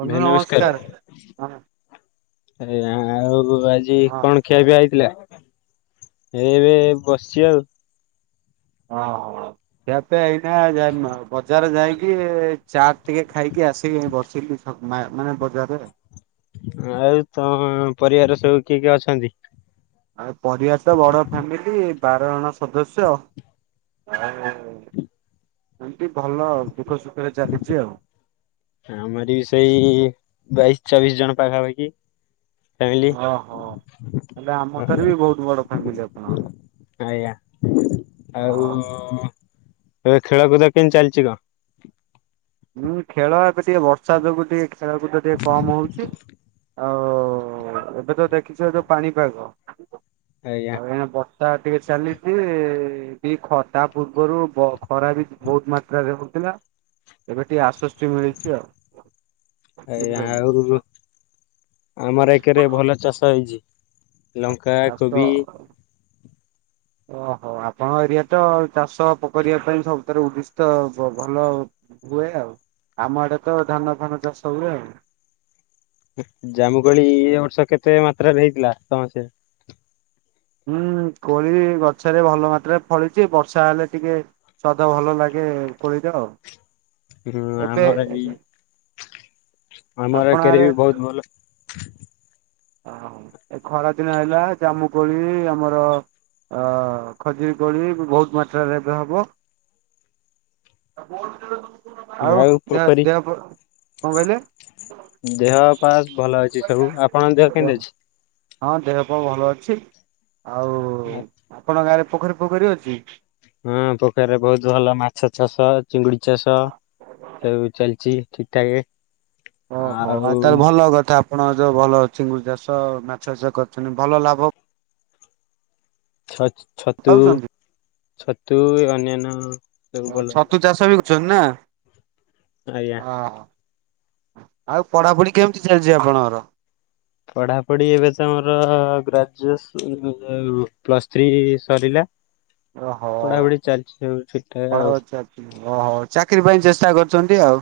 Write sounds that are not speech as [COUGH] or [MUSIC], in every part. ବନ୍ଧୁ ନମସ୍କାର ହଁ। ଆ ଆଉ ଆଜି ହଁ କଣ ଖିଆପିଆ ହେଇଥିଲା ଏ ଏବେ ବସିଚି ଆଉ। ହଁ ହଉ। ଖିଆପିଆ ଏଇନା ଯା ବଜାର ଯାଇକି ଚାଟ୍ ଟିକେ ଖାଇକି ଆସିକି ବସିଲି। ମା ମାନେ ବଜାରରେ। ଆଉ ତମ ପରିବାର ସବୁ କିଏ କିଏ ଅଛନ୍ତି? ଆଉ ପରିବାର ତ ବଡ ଫ୍ୟାମିଲି ବାର ଜଣ ସଦସ୍ୟ ଆ ଏମତି ଭଲ ଦୁଃଖ ସୁଖରେ ଚାଲିଛି ଆଉ। ଆମର ବି ସେଇ ବାଇଶି୍ ଚବିଶ୍ ଜଣ ପାଖାପାଖି। ଫ୍ୟାମିଲି ଓହୋ ହେଲେ ଆମଠାରୁ ବି ବହୁତ ବଡ ହ। ଫ୍ୟାମିଲି ଆପଣଙ୍କର [INAUDIBLE] ଆଜ୍ଞା ଆଉ ଏବେ ଖେଳକୁୁଦ କେମିତି ଚାଲିଛି କଣ? ହୁଁ ଖେଳ ଏବେ ଟିକେ ବର୍ଷା ଯୋଗୁ ଟିକେ ଖେଳକୁୁଦ ଟିକେ କମ୍ ହଉଛି। ଆଉ ଏବେ ତ ଦେଖିଥିବେ ଯୋଉ ପାଣିପାଗ ଆଜ୍ଞା ଆଉ ଏ। ତା ଟିକେ ଚାଲିଛି ଟିକେ ତା ପୂର୍ବରୁ ଖରା ବି ବହୁତ ମାତ୍ରାରେ ହଉଥିଲା। ଏବେ ଟିକେ ଆଶ୍ୱସ୍ତି ମିଳିଛି ଆଉ। ଆ ବୁଝିପାରିଲେ। ଆହୁରି ଆମର ଏକରେ ଭଲ ଚାଷ। ହେଇଛି ଲଙ୍କା ଚାଷ କୋବି। ଓହୋ ଆପଣଙ୍କ ଏରିଆରେ ତ ଚାଷ ପକ ପାଇଁ ସବୁଥିରେ ଉଦ୍ଦିଷ୍ଟ ଭଲ। ହୁଏ ଆଉ ଆମ ଆଡ଼େ ତ ଧାନ ଫାନ ଚାଷ ହୁଏ ଆଉ। ଜାମୁକୋଳି ଏ ବର୍ଷ କେତେ ମାତ୍ରାରେ ହେଇଥିଲା ସମସେ। ହୁଁ କୋଳି ଗଛରେ ଭଲ ମାତ୍ରାରେ ଫଳିଛି ବର୍ଷା ହେଲେ ଟିକେ। ସ୍ଵାଦା ଭଲ ଲାଗେ କୋଳିର ଆଉ। ହୁଁ ଏବେ ଆମର ବି ଆମର ଆପଣ ଏକରେ ଆଡେ ବି ବହୁତ ଭଲ। ଓ ଏ ଖରାଦିନ ହେଲା ଜାମୁକୋଳି ଆମର। ଅ ଖଜୁରୀ କୋଳି ବହୁତ ମାତ୍ରାରେ ଏବେ ହବ। ଆଉ ଦେହ ଦେହ କଣ କହିଲେ? ଦେହ ପାହା ଭଲ ଅଛି ସବୁ ଆପଣଙ୍କ ଦେହ କେମିତି ଅଛି? ହଁ ଦେହ ପେହ ଭଲ ଅଛି ଆଉ ଆପଣଙ୍କ ଗାଁରେ ପୋଖରୀ ପୋଖରୀ ଅଛି? ହଁ ପୋଖରୀରେ ବହୁତ ଭଲ ମାଛ ଚାଷ ଚିଙ୍ଗୁଡ଼ି ଚାଷ ସବୁ ଚାଲିଛି ଠିକ୍ ଠାକ୍ ଓହୋ ଆଉ ତାହେଲେ ଭଲ କଥା ଆପଣ ଯୋଉ ଭଲ ଚିଙ୍ଗୁଡି ଚାଷ ମାଛ ଚାଷ କରୁଛନ୍ତି ଭଲ ଲାଭ ଛ ଛତୁ ପାଉଛନ୍ତି ଛତୁ ଅନ୍ୟାନ୍ୟ ସବୁ ଭଲ ଚନା ଆଜ୍ଞା ଆ ଆଉ ପଢ଼ାପଢ଼ି କେମିତି ଚାଲିଛି ଆପଣଙ୍କର? ପଢ଼ାପଢ଼ି ଏବେତ ମୋର ଗ୍ରାଜୁଏସନ୍ ପ୍ଲସ୍ ଥ୍ରୀ ସରିଲା। ଓହୋ ପଢ଼ାପଢ଼ି ଚାଲିଛି ସବୁ ଠିକ ଠାକ୍ ପଢା ଆଉ ଚାଲିଛି ଓହୋ ଚାକିରି ପାଇଁ ଚେଷ୍ଟା କରୁଛନ୍ତି ଆଉ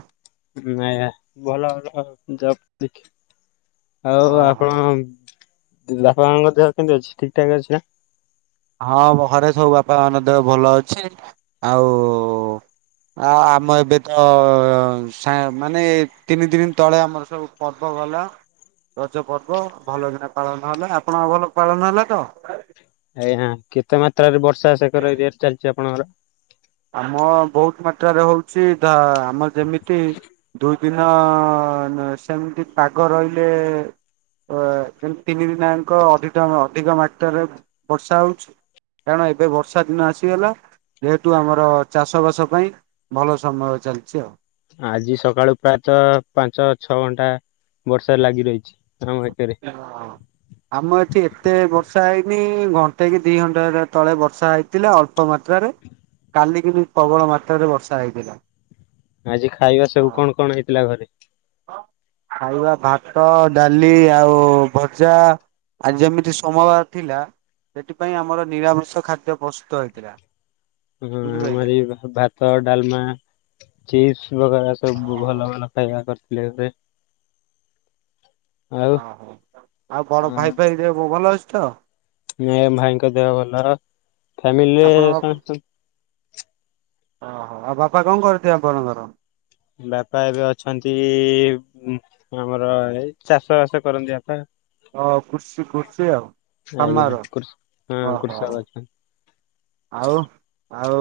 ଆଜ୍ଞା ଭଲ କଥା ଦେହ ପ୍ରତି ଦେଖିକି ଆଉ ଓହୋ ଆପଣଙ୍କ ବାପା ମାଙ୍କ ଦେହ କେମତି ଅଛି ଠିକ୍ ଠାକ୍ ଅଛି ନା? ହଁ ମୋ ଘରେ ସବୁ ବାପା ମାଙ୍କ ଦେହ ଭଲ ଅଛି ଆଉ ଆଉ ଆମ ଏବେ ତ ମା ମାନେ ତିନି ଦିନ ତଳେ ଆମର ସବୁ ପର୍ବ ଗଲା ରଜପର୍ବ ଭଲ କିନା ପାଳନ ହେଲା ଆପଣଙ୍କ ଭଲ ପାଳନ ହେଲା ତ? ଆଜ୍ଞା କେତେ ମାତ୍ରାରେ ବର୍ଷା ସେକର ଏରିଆରେ ଚାଲିଛି ଆପଣଙ୍କର? ଆମ ବହୁତ ମାତ୍ରାରେ ହଉଛି ଧା ଆମର ଯେମିତି ଦୁଇ ଦିନ ସେମିତି ପାଗ ରହିଲେ କିନ୍ତୁ ତିନି ଦିନି ଆଙ୍କ ଅଧିକ ଅଧିକ ମାତ୍ରାରେ ବର୍ଷା ହେଉଛି। କାରଣ ଏବେ ବର୍ଷା ଦିନ ଆସିଗଲା ଠୁ ଆମର ଚାଷବାସ ପାଇଁ ଭଲ ସମୟ ଚାଲିଛି ଆଉ ଆଜି ସକାଳୁ ପ୍ରାୟତଃ ପାଞ୍ଚ ଛଅ ଘଣ୍ଟା ବର୍ଷା ଲାଗି ରହିଛି [UNINTELLIGIBLE] ଓ ଆମ ଏଠି ଏତେ ବର୍ଷା ହେଇନି ଘଣ୍ଟେ କି ଦିଇ ଘଣ୍ଟା ତଳେ ବର୍ଷା ହେଇ ଥିଲା ଅଳ୍ପ ମାତ୍ରାରେ କାଲି କିନ୍ତୁ ପ୍ରବଳ ମାତ୍ରାରେ ବର୍ଷା ହେଇଥିଲା। ଆଜି ଖାଇବା ସବୁ କଣ କଣ ହେଇଥିଲା ଘରେ? ଖାଇବା ଭାତ ଡାଲି ଆଉ ଭଜା। ଆଜି ଯେମିତି ସୋମବାର ଥିଲା ସେଥିପାଇଁ ଆମର ନିରାମିଷ ଖାଦ୍ୟ ପ୍ରସ୍ତୁତ ହେଇଥିଲା। ହଁ ବୁଝିପାରିଲେ? ଆମରି ବି ଭା ଭାତ ଡାଲମା ଚିପ୍ସ ବଗରା ସବୁ ଓହୋ ଭଲ ଭଲ ଖାଇବା କର ଥିଲେ ଏବେ। ଓହ ଆଉ ବଡ ଭାଇ ଫାଇ ଦେହ ଭଲ ଅଛି ତ? ନାଇଁ ଏ ଭାଇଙ୍କ ଦେହ ଭଲ ଫ୍ୟାମିଲିରେ ଆପଣଙ୍କ ସମସ୍ତ ଅ ହ ଆଉ ବାପା କଣ କରନ୍ତି ଆପଣଙ୍କର? ବାପା ଏବେ ଅଛନ୍ତି ଆମର ଏ ଚାଷ ବାସ କରନ୍ତି ବାପା। ଅ କୃଷି କୃଷି ଆଉ ଆଜ୍ଞା କମାର କୃଷ ହଁ ଓ ହଉ। କୃଷକ ଅଛନ୍ତି। ଆଉ ଆଉ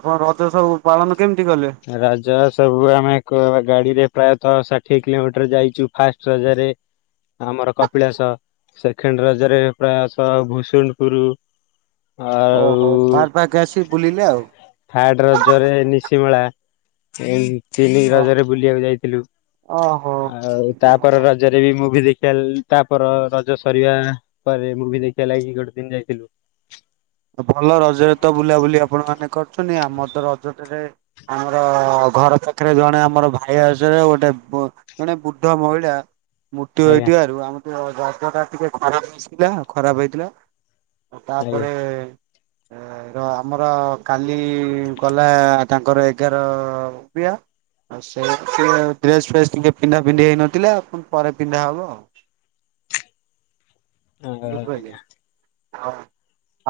ଆପଣ ରଜ ସବୁ ପାଳନ କେମତି କଲେ? ରଜ ସବୁ ଆମେ କ ଗାଡିରେ ପ୍ରାୟତଃ ଷାଠିଏ କିଲୋମିଟର ଯାଇଛୁ ଫାଷ୍ଟ ରଜରେ। ଆମର କପିଳାସ ସେଖେଣ୍ଡ ରଜରେ ପ୍ରାୟ ସ ଭୁସୁଣ୍ଡୁପୁରୁ ଓହୋ ପାର୍କ ଫାର୍କ ଆସି ବୁଲିଲେ ଆଉ। ଥାର୍ଡ ରଜରେ ନିଶିମେଳା। ଏହି ତିନି ଓ ରଜରେ ବୁଲିଆକୁ ଯାଇଥିଲୁ। ଓହୋ ଆଉ ଓହୋ। ତାପର ରଜରେ ବି ମୁଭି ଦେଖିଆ ତାପର ରଜ ସରିଆ ପରେ ମୁଭି ଦେଖିଆ ଲାଗି ଗୋଟେ ଦିନ ଯାଇଥିଲୁ। ଭଲ ରଜରେ ତ ବୁଲାବୁଲି ଆପଣମାନେ କରୁଛନ୍ତି ଆମର ତ ରଜଟାରେ ଆମର ଘର ପାଖେରେ ଜଣେ ଆମର ଭାଇ ଆସରେ ଗୋଟେ ଜଣେ ବୁଢ ମହିଳା ମୃତ୍ୟୁ ଆଜ୍ଞା ହେଇଥିବାରୁ ଆମର ତ ରଜଟା ଟିକେ ଖରାପ ହେଇଥିଲା ଖରାପ ହେଇଥିଲା ଆଜ୍ଞା ତାପରେ ଏ ଏ ର ଆମର କାଲି ଗଲା ତାଙ୍କର ଏଗାର କ୍ରିୟା ଆଉ ସେଥିପାଇଁ ଡ୍ରେସ ଫ୍ରେସ୍ ଟିକେ ପିନ୍ଧା ପିନ୍ଧି ହେଇନଥିଲା ଫୁଣି ପରେ ପିନ୍ଧା ହବ ଆଉ। ବୁଝି ପାଇଲେ ଆଜ୍ଞା ଆଉ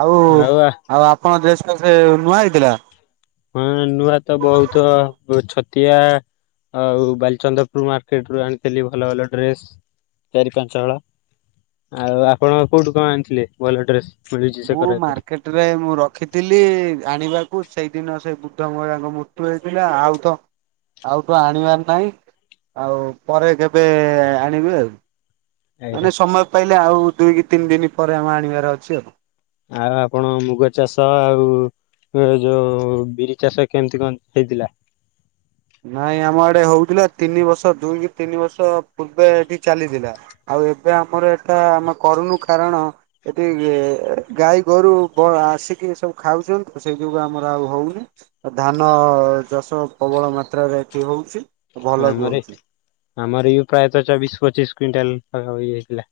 ଆଉ ଆଉ ଆପଣ ଡ୍ରେସ ଫ୍ରେଶ ନୂଆ ହେଇଥିଲା? ହୁଁ ନୂଆ ତ ବହୁତ ଛତିଆ ଆଉ ବାଲିଚନ୍ଦ୍ରପୁର ମାର୍କେଟରୁ ଆଣିଥିଲି ଭଲ ଭଲ ଡ୍ରେସ ଚାରି ପାଞ୍ଚ ହଳ ଆଉ ଆପଣ କୋଉଠୁ କଣ ଆଣିଥିଲେ ଭଲ ଡ୍ରେସ୍? ମିଳୁଛି ସେ ଭୁ କରାରେ ମାର୍କେଟ। ରେ ମୁଁ ରଖିଥିଲି ଆଣିବାକୁ ସେଇଦିନ ସେ ବୁଢ଼ ମହିଳାଙ୍କ ମୃତ୍ୟୁ ହେଇଥିଲା ଆଉ ତ ଆଉ ତ ଆଣିଆର ନାହିଁ ଆଉ ପରେ କେବେ ଆଣିବି ଆଉ। ମାନେ ଆଜ୍ଞା ସମୟ ପାଇଲେ ଆଉ ଦୁଇ କି ତିନ ଦିନି ପରେ ଆମ ଆଣିବାର ଅଛି ଆଉ। ଆ ଆପଣ ମୁଗ ଚାଷ ଆଉ ଏ ଯୋଉ ବିରି ଚାଷ କେମତି କଣ ହେଇଥିଲା? ନାଇଁ ଆମ ଆଡେ ହଉଥିଲା ତିନି ବର୍ଷ ଦୁଇ କି ତିନି ବର୍ଷ ପୂର୍ବେ ଏଠି ଚାଲିଥିଲା। ଆଉ ଏବେ ଆମର ଏଟା ଆମେ କରୁନୁ କାରଣ ଏଠି ଗାଈ ଗୋରୁ ବ ଆସିକି ସବୁ ଖାଉଛନ୍ତି ସେଇ ଯୋଗୁ ଆମର ଆଉ ହଉନି। ଧାନ ଚାଷ ପ୍ରବଳ ମାତ୍ରାରେ ଏଠି ହଉଛି। ଭଲ ବି ଆମର ହଉଛି। ଆମର [UNINTELLIGIBLE] ପ୍ରାୟତଃ ଚବିଶ ପଚିଶ କୁଇଣ୍ଟାଲ ପାଖାପାଖି ହେଇଥିଲା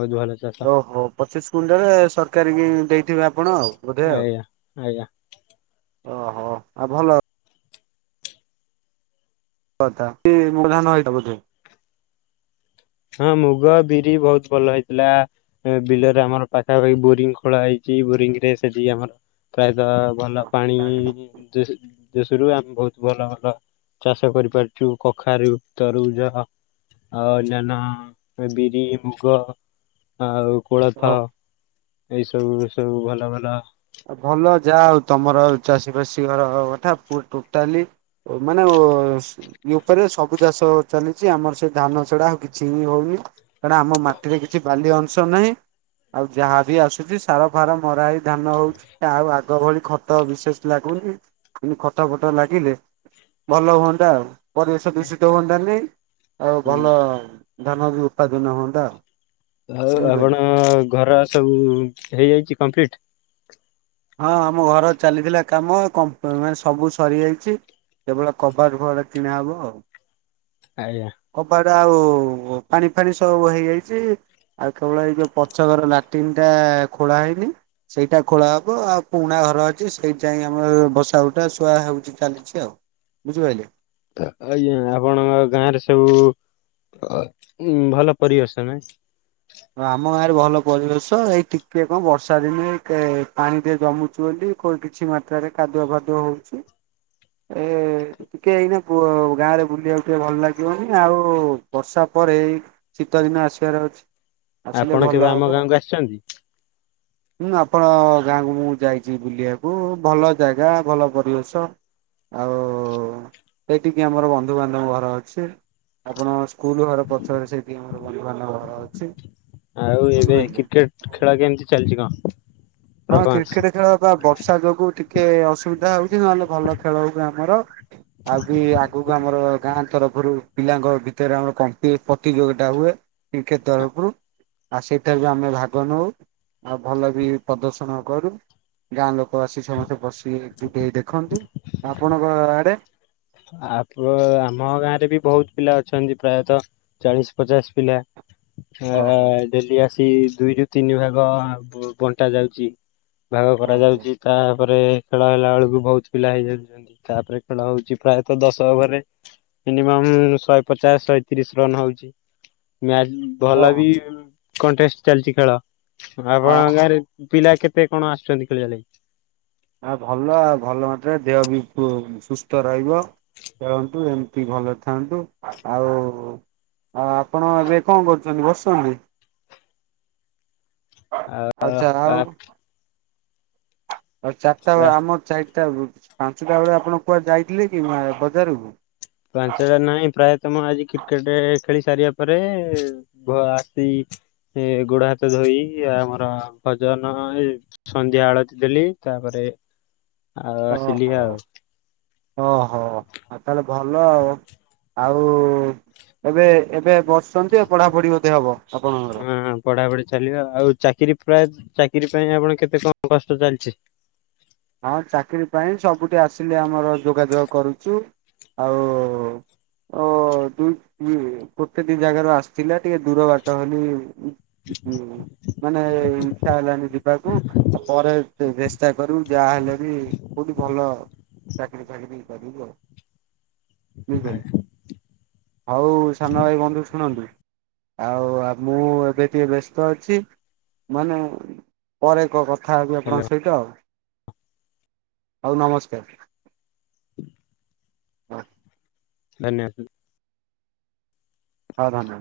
ବହୁତ ଭଲ ଚାଷ ଓହୋ ପଚିଶ କୁଇଣ୍ଟାଲ ସରକାରୀକି ଦେଇଥିବେ ଆପଣ ଆଉ ବୋଧେ ଆଉ। ଆଜ୍ଞା ଆଜ୍ଞା। ଓହୋ ଆଉ ଭଲ କଥା କି ମଧାନ ଆଇଥିବ ବୋଧେ ହୁଁ, ମୁଗ, ବିରି, ବହୁତ୍ ଭଲ ହେଇଥିଲା। ସେବିଲରେ ଆମର ପାଖାପାଖି ବୋରିଂ ଖୋଳା ହେଇଚି ବୋରିଂ ରେ ସେଠିକି ଆମର୍ ପ୍ରାୟତଃ ଭଲ ପାଣି [UNINTELLIGIBLE] ଦେଶରୁୁ ଆମ୍ବ ବହୁତ ଭଲ ଭଲ ଚାଷ କରିପାରୁଛୁ କଖାରୁ, ତରୁଭୁଜ, ହାଁ ଆଉ ଅନ୍ୟାନ ବିରି, ମୁଗ, ଆଉ ଓହୋ କୋଳଥ। ଏଇ ସବୁ ସବୁ ଭଲ ଭଲ ଭଲ ଯାହା ହେଉ ତମର ଚାଷୀ ବାଷୀଙ୍କର କଥା [UNINTELLIGIBLE] ଟୋଟାଲି ଓ ମାନେ ଓ ଇ ଉପରେ ସବୁ ଚାଷ ଚାଲିଛି ଆମର ସେ ଧାନ ସେଡା ଆଉ କିଛି ହଉନି କାରଣ ଆମ ମାଟିରେ କିଛି ଭଲ ଅଂଶ ନାହିଁ। ଆଉ ଯାହା ବିି ଆସୁଛି ସାର ଫାର ମରା ହେଇ ଧାନ ହଉଚ୍ ପା [UNINTELLIGIBLE] କଣ କୁହନି ଖଟା ବିଶେଷ ଲାଗୁନି ଖଟା ଫଟା ଲାଗିଲେ ଭଲ ହୁଅନ୍ତା ଆଉ ପରିବେଶ ଦୂଷିତ ହୁଅନ୍ତାନି ଆଉ ହୁଁ ଭଲ ଧାନ ବି ଉତ୍ପାଦନ ହୁଅନ୍ତା ଆଉ। ଆଉ ବୁଝିପାରିଲେ। ଆପଣ ଘର ସବୁ ହେଇଯାଇଛି କମ୍ପ୍ଲିଟ୍। ହଁ ଆମ ଘର ଚାଲିଥିଲା କାମ କମ୍ପ୍ ମାନେ ସବୁ ସରିଯାଇଛି। କେବଳ କବାର [UNINTELLIGIBLE] କିଣାହବ ଆଉ ଆଜ୍ଞା କବାଟ ଆଉ ପାଣି ଫାଣି ସବୁ ହେଇଯାଇଛି। ଆଉ କେବଳ ଏଇ ଯୋଉ ପଛ ଘର ଲାଟ୍ ରିଙ୍ଗ୍ ଟା ଖୋଳା ହେଇନି। ସେଇଟା ଖୋଳା ହବ ଆଉ ପୁରୁଣା ଘର ଅଛି ସେଇ ଟାହିଁ ଆମର ବସା ଉଠା ଶୁଆ ହେଉଛି ଚାଲିଛି ଆଉ। ବୁଝି ପାହିଲେ ଆହାଁ [UNINTELLIGIBLE] ଗାଁରେ ସବୁ ଆହାଁ ଉଁ ଭଲ ପରିବେଶ ନାଇଁ ହଁ, ଆମ ଗାଁରେ ଭଲ ପରିବେଶ ଏଇ ଟିକେ କଣ ବର୍ଷା ଦିନେ ପାଣି କେ ପାଣି ଟିକେ ଜମୁଛି ବୋଲି। କଣ କିଛି ମାତ୍ରାରେ କାଦୁଆ ଫାଦୁଆ ହେଉଛି ଏ ଟିକେ ଏଇନାକେ କୁଅ ଗାଁରେ ବୁଲିବାକୁ ଟଠେ ଭଲ ଲାଗିବନି ଆଉ ବର୍ଷା ପରେ ଶୀତ ଦିନ ଆସିବାର ଅଛ୍। ଆପଣ କେବେ ଆମ ଗାଁକୁ ଆସିଛନ୍ତି? ଉଁ ଆପଣ ଗାଁକୁ ମୁଁ ଯାଇଚି ବୁଲିବାକୁ ଭଲ ଜାଗା ଭଲ ପରିବେଶ। ଆଉ ଏଇଟି କିଏ ଆମର ବନ୍ଧୁ ବାନ୍ଧବ ଘର ଅଛି। ଆପଣ ସ୍କୁଲ୍ ଘର ପଛରେ ସେଇଠି ଆମର ବନ୍ଧୁବାନ୍ଧବ ଘର ଅଛି। ଆଉ ଏବେ ବୁଝିପାରିଲେ। କ୍ରିକେଟ୍ ଖେଳ କେମ୍ତି ଚାଲିଛି କଣ? ହଁ ପରଫମାନ୍ସ? କ୍ରିକେଟ୍ ଖେଳ ବା ବର୍ଷା ଯୋଗୁ ଟିକେ ଅସୁବିଧା ଆଉ। କି ନହେଲେ ଭଲ ଖେଳ ହଉ ଆମର ଆଉ ବି ଆଗକୁ ଆମର--ଗାଁ ଗାଁ ତରଫରୁ ପିଲାଙ୍କ ଭିତରେ ଆମର କମ୍ପି ପ୍ରତିଯୋଗିତା ହୁଏ କ୍ରିକେଟ୍ ତରଫରୁ। ଆଉ ସେଇଠାରେ ବି ଆମେ ଭାଗ ନଉ ଆଉ ଭଲ ବି ପ୍ରଦର୍ଶନ କରୁ ଗାଁ ଲୋକ ଆସି ସମସ୍ତେ ବସ ଟିକେ ଟିକେ ଦେଖନ୍ତୁ ଆପଣଙ୍କ ଆଡ଼େ। ଆପ୍ର ଆମ ଗାଁରେ ବି ବହୁତ୍ ପିଲା ଅଛନ୍ତି ପ୍ରାୟତଃ ଚାଳିଶ ପଚାଶ ପିଲା। ହଁ ହଁ [UNINTELLIGIBLE] ଡେଲି ଆସିକି ଦୁଇରୁୁ ତିନି ଭାଗ ବଣ୍ଟା ଯାଉଚି। ଆଉ ହଁ ଭାରା ହଉ ଯାଉଚି ତାପରେ ଖେଳ ହେଲାବେଳକୁ ବହୁତ୍ ପିଲା ହେଇଯାଉଛନ୍ତି ତାପରେ ଖେଳ ହେଉଚି। ପ୍ରାୟତଃ ଦଶ ଓଭରରେ ମିନିମମ୍ ଶହେ ପଚାଶ ଶହେ ତିରିଶ ରନ୍ ହଉଛି। ମ୍ୟାଚ୍ ଓ ହୋ ଭଲ ବି କଣ୍ଟେଷ୍ଟ ଚାଲିଛି ଖେଳ ଆପଣ ହଁ ହଁ। ଗାଁରେ ପିଲା କେତେ କଣ ଆସୁଛନ୍ତି ଖେଳିିବାଲାଗି? ଆ ଭଲ ଭଲ ମାତ୍ରେ ଦେହ ବି ସୁସ୍ଥ ରହିବ। ଖେଳନ୍ତୁ ଏମିତି ଭଲ ଥାନ୍ତୁ ଆଉ ଆ ଆପଣ ଏବେ କଣ କରୁଛନ୍ତି? ବସୁଛନ୍ତି। ଆଉ ଆଉ ଚା ଆଉ [INAUDIBLE] ଆଉ ଚାରିଟା ଆଉ ଆମ ଚାରିଟା ପାଞ୍ଚଟା ବେଳେ ଆପଣ କୁଆଡେ ଯାଇଥିଲେ କି ବଜାରକୁ? ପାଞ୍ଚଟା ନାଇଁ ପ୍ରାୟତମ ଆଜି କ୍ରିକେଟେ ଖେଳି ସାରିବା ପରେ ଆସି ଏ ଗୋଡ ହାତ ଧୋଇ ଆମର ଭଜନ ଏ ସନ୍ଧ୍ୟା ଆଳତି ଦେଲି ତାପରେ ଆଉ ଆସିଲି ଓହୋ ଆଉ। ଓହୋ ଆଉ ତାହେଲେ ଭଲ ଆଉ। ଆଉ ଏବେ ଏବେ ବସୁଛନ୍ତି ଏ ପଢ଼ାପଢ଼ି ବୋଧେ ହବ ଆପଣ ହଁ ପଢାପଢି ଚାଲିବ ଆଉ ଚାକିରି ପ୍ରାୟ ଚାକିରି ପାଇଁ ଆପଣ କେତେ କଣ କଷ୍ଟ ଚାଲିଛି? ହଁ ଚାକିରି ପାଇଁ ସବୁଠି ଆସିଲେ ଆମର ଯୋଗାଯୋଗ କରୁଛୁ ଆଉ ଓ ଦୁଇ ଗୋଟେ ଦି ଜାଗାରୁ ଆସିଥିଲା ଟିକେ ଦୂର ବାଟ ବୋଲି ହୁଁ ମାନେ ଇଚ୍ଛା ହେଲାନି ଯିବାକୁ ଆଉ ପରେ ଚେଷ୍ଟା କରୁ ଯାହା ହେଲେ ବି କୋଉଠି ଭଲ ଚାକିରି ଫାକିରି କରିବୁ ଆଉ। ହୁଁ ହୁଁ ଆଉ ସାନ ଭାଇ ବନ୍ଧୁ ଶୁଣନ୍ତୁ। ଆଉ ମୁଁ ଏବେ ଟିକେ ବ୍ୟସ୍ତ ଅଛି ମାନେ ପରେ କ କଥା ହେବି ହ୍ୟାଲୋ ଆପଣଙ୍କ ସହିତ ଆଉ। ହଉ ନମସ୍କାର। ହଁ। ଧନ୍ୟ [UNINTELLIGIBLE] ହୋଉ [UNINTELLIGIBLE]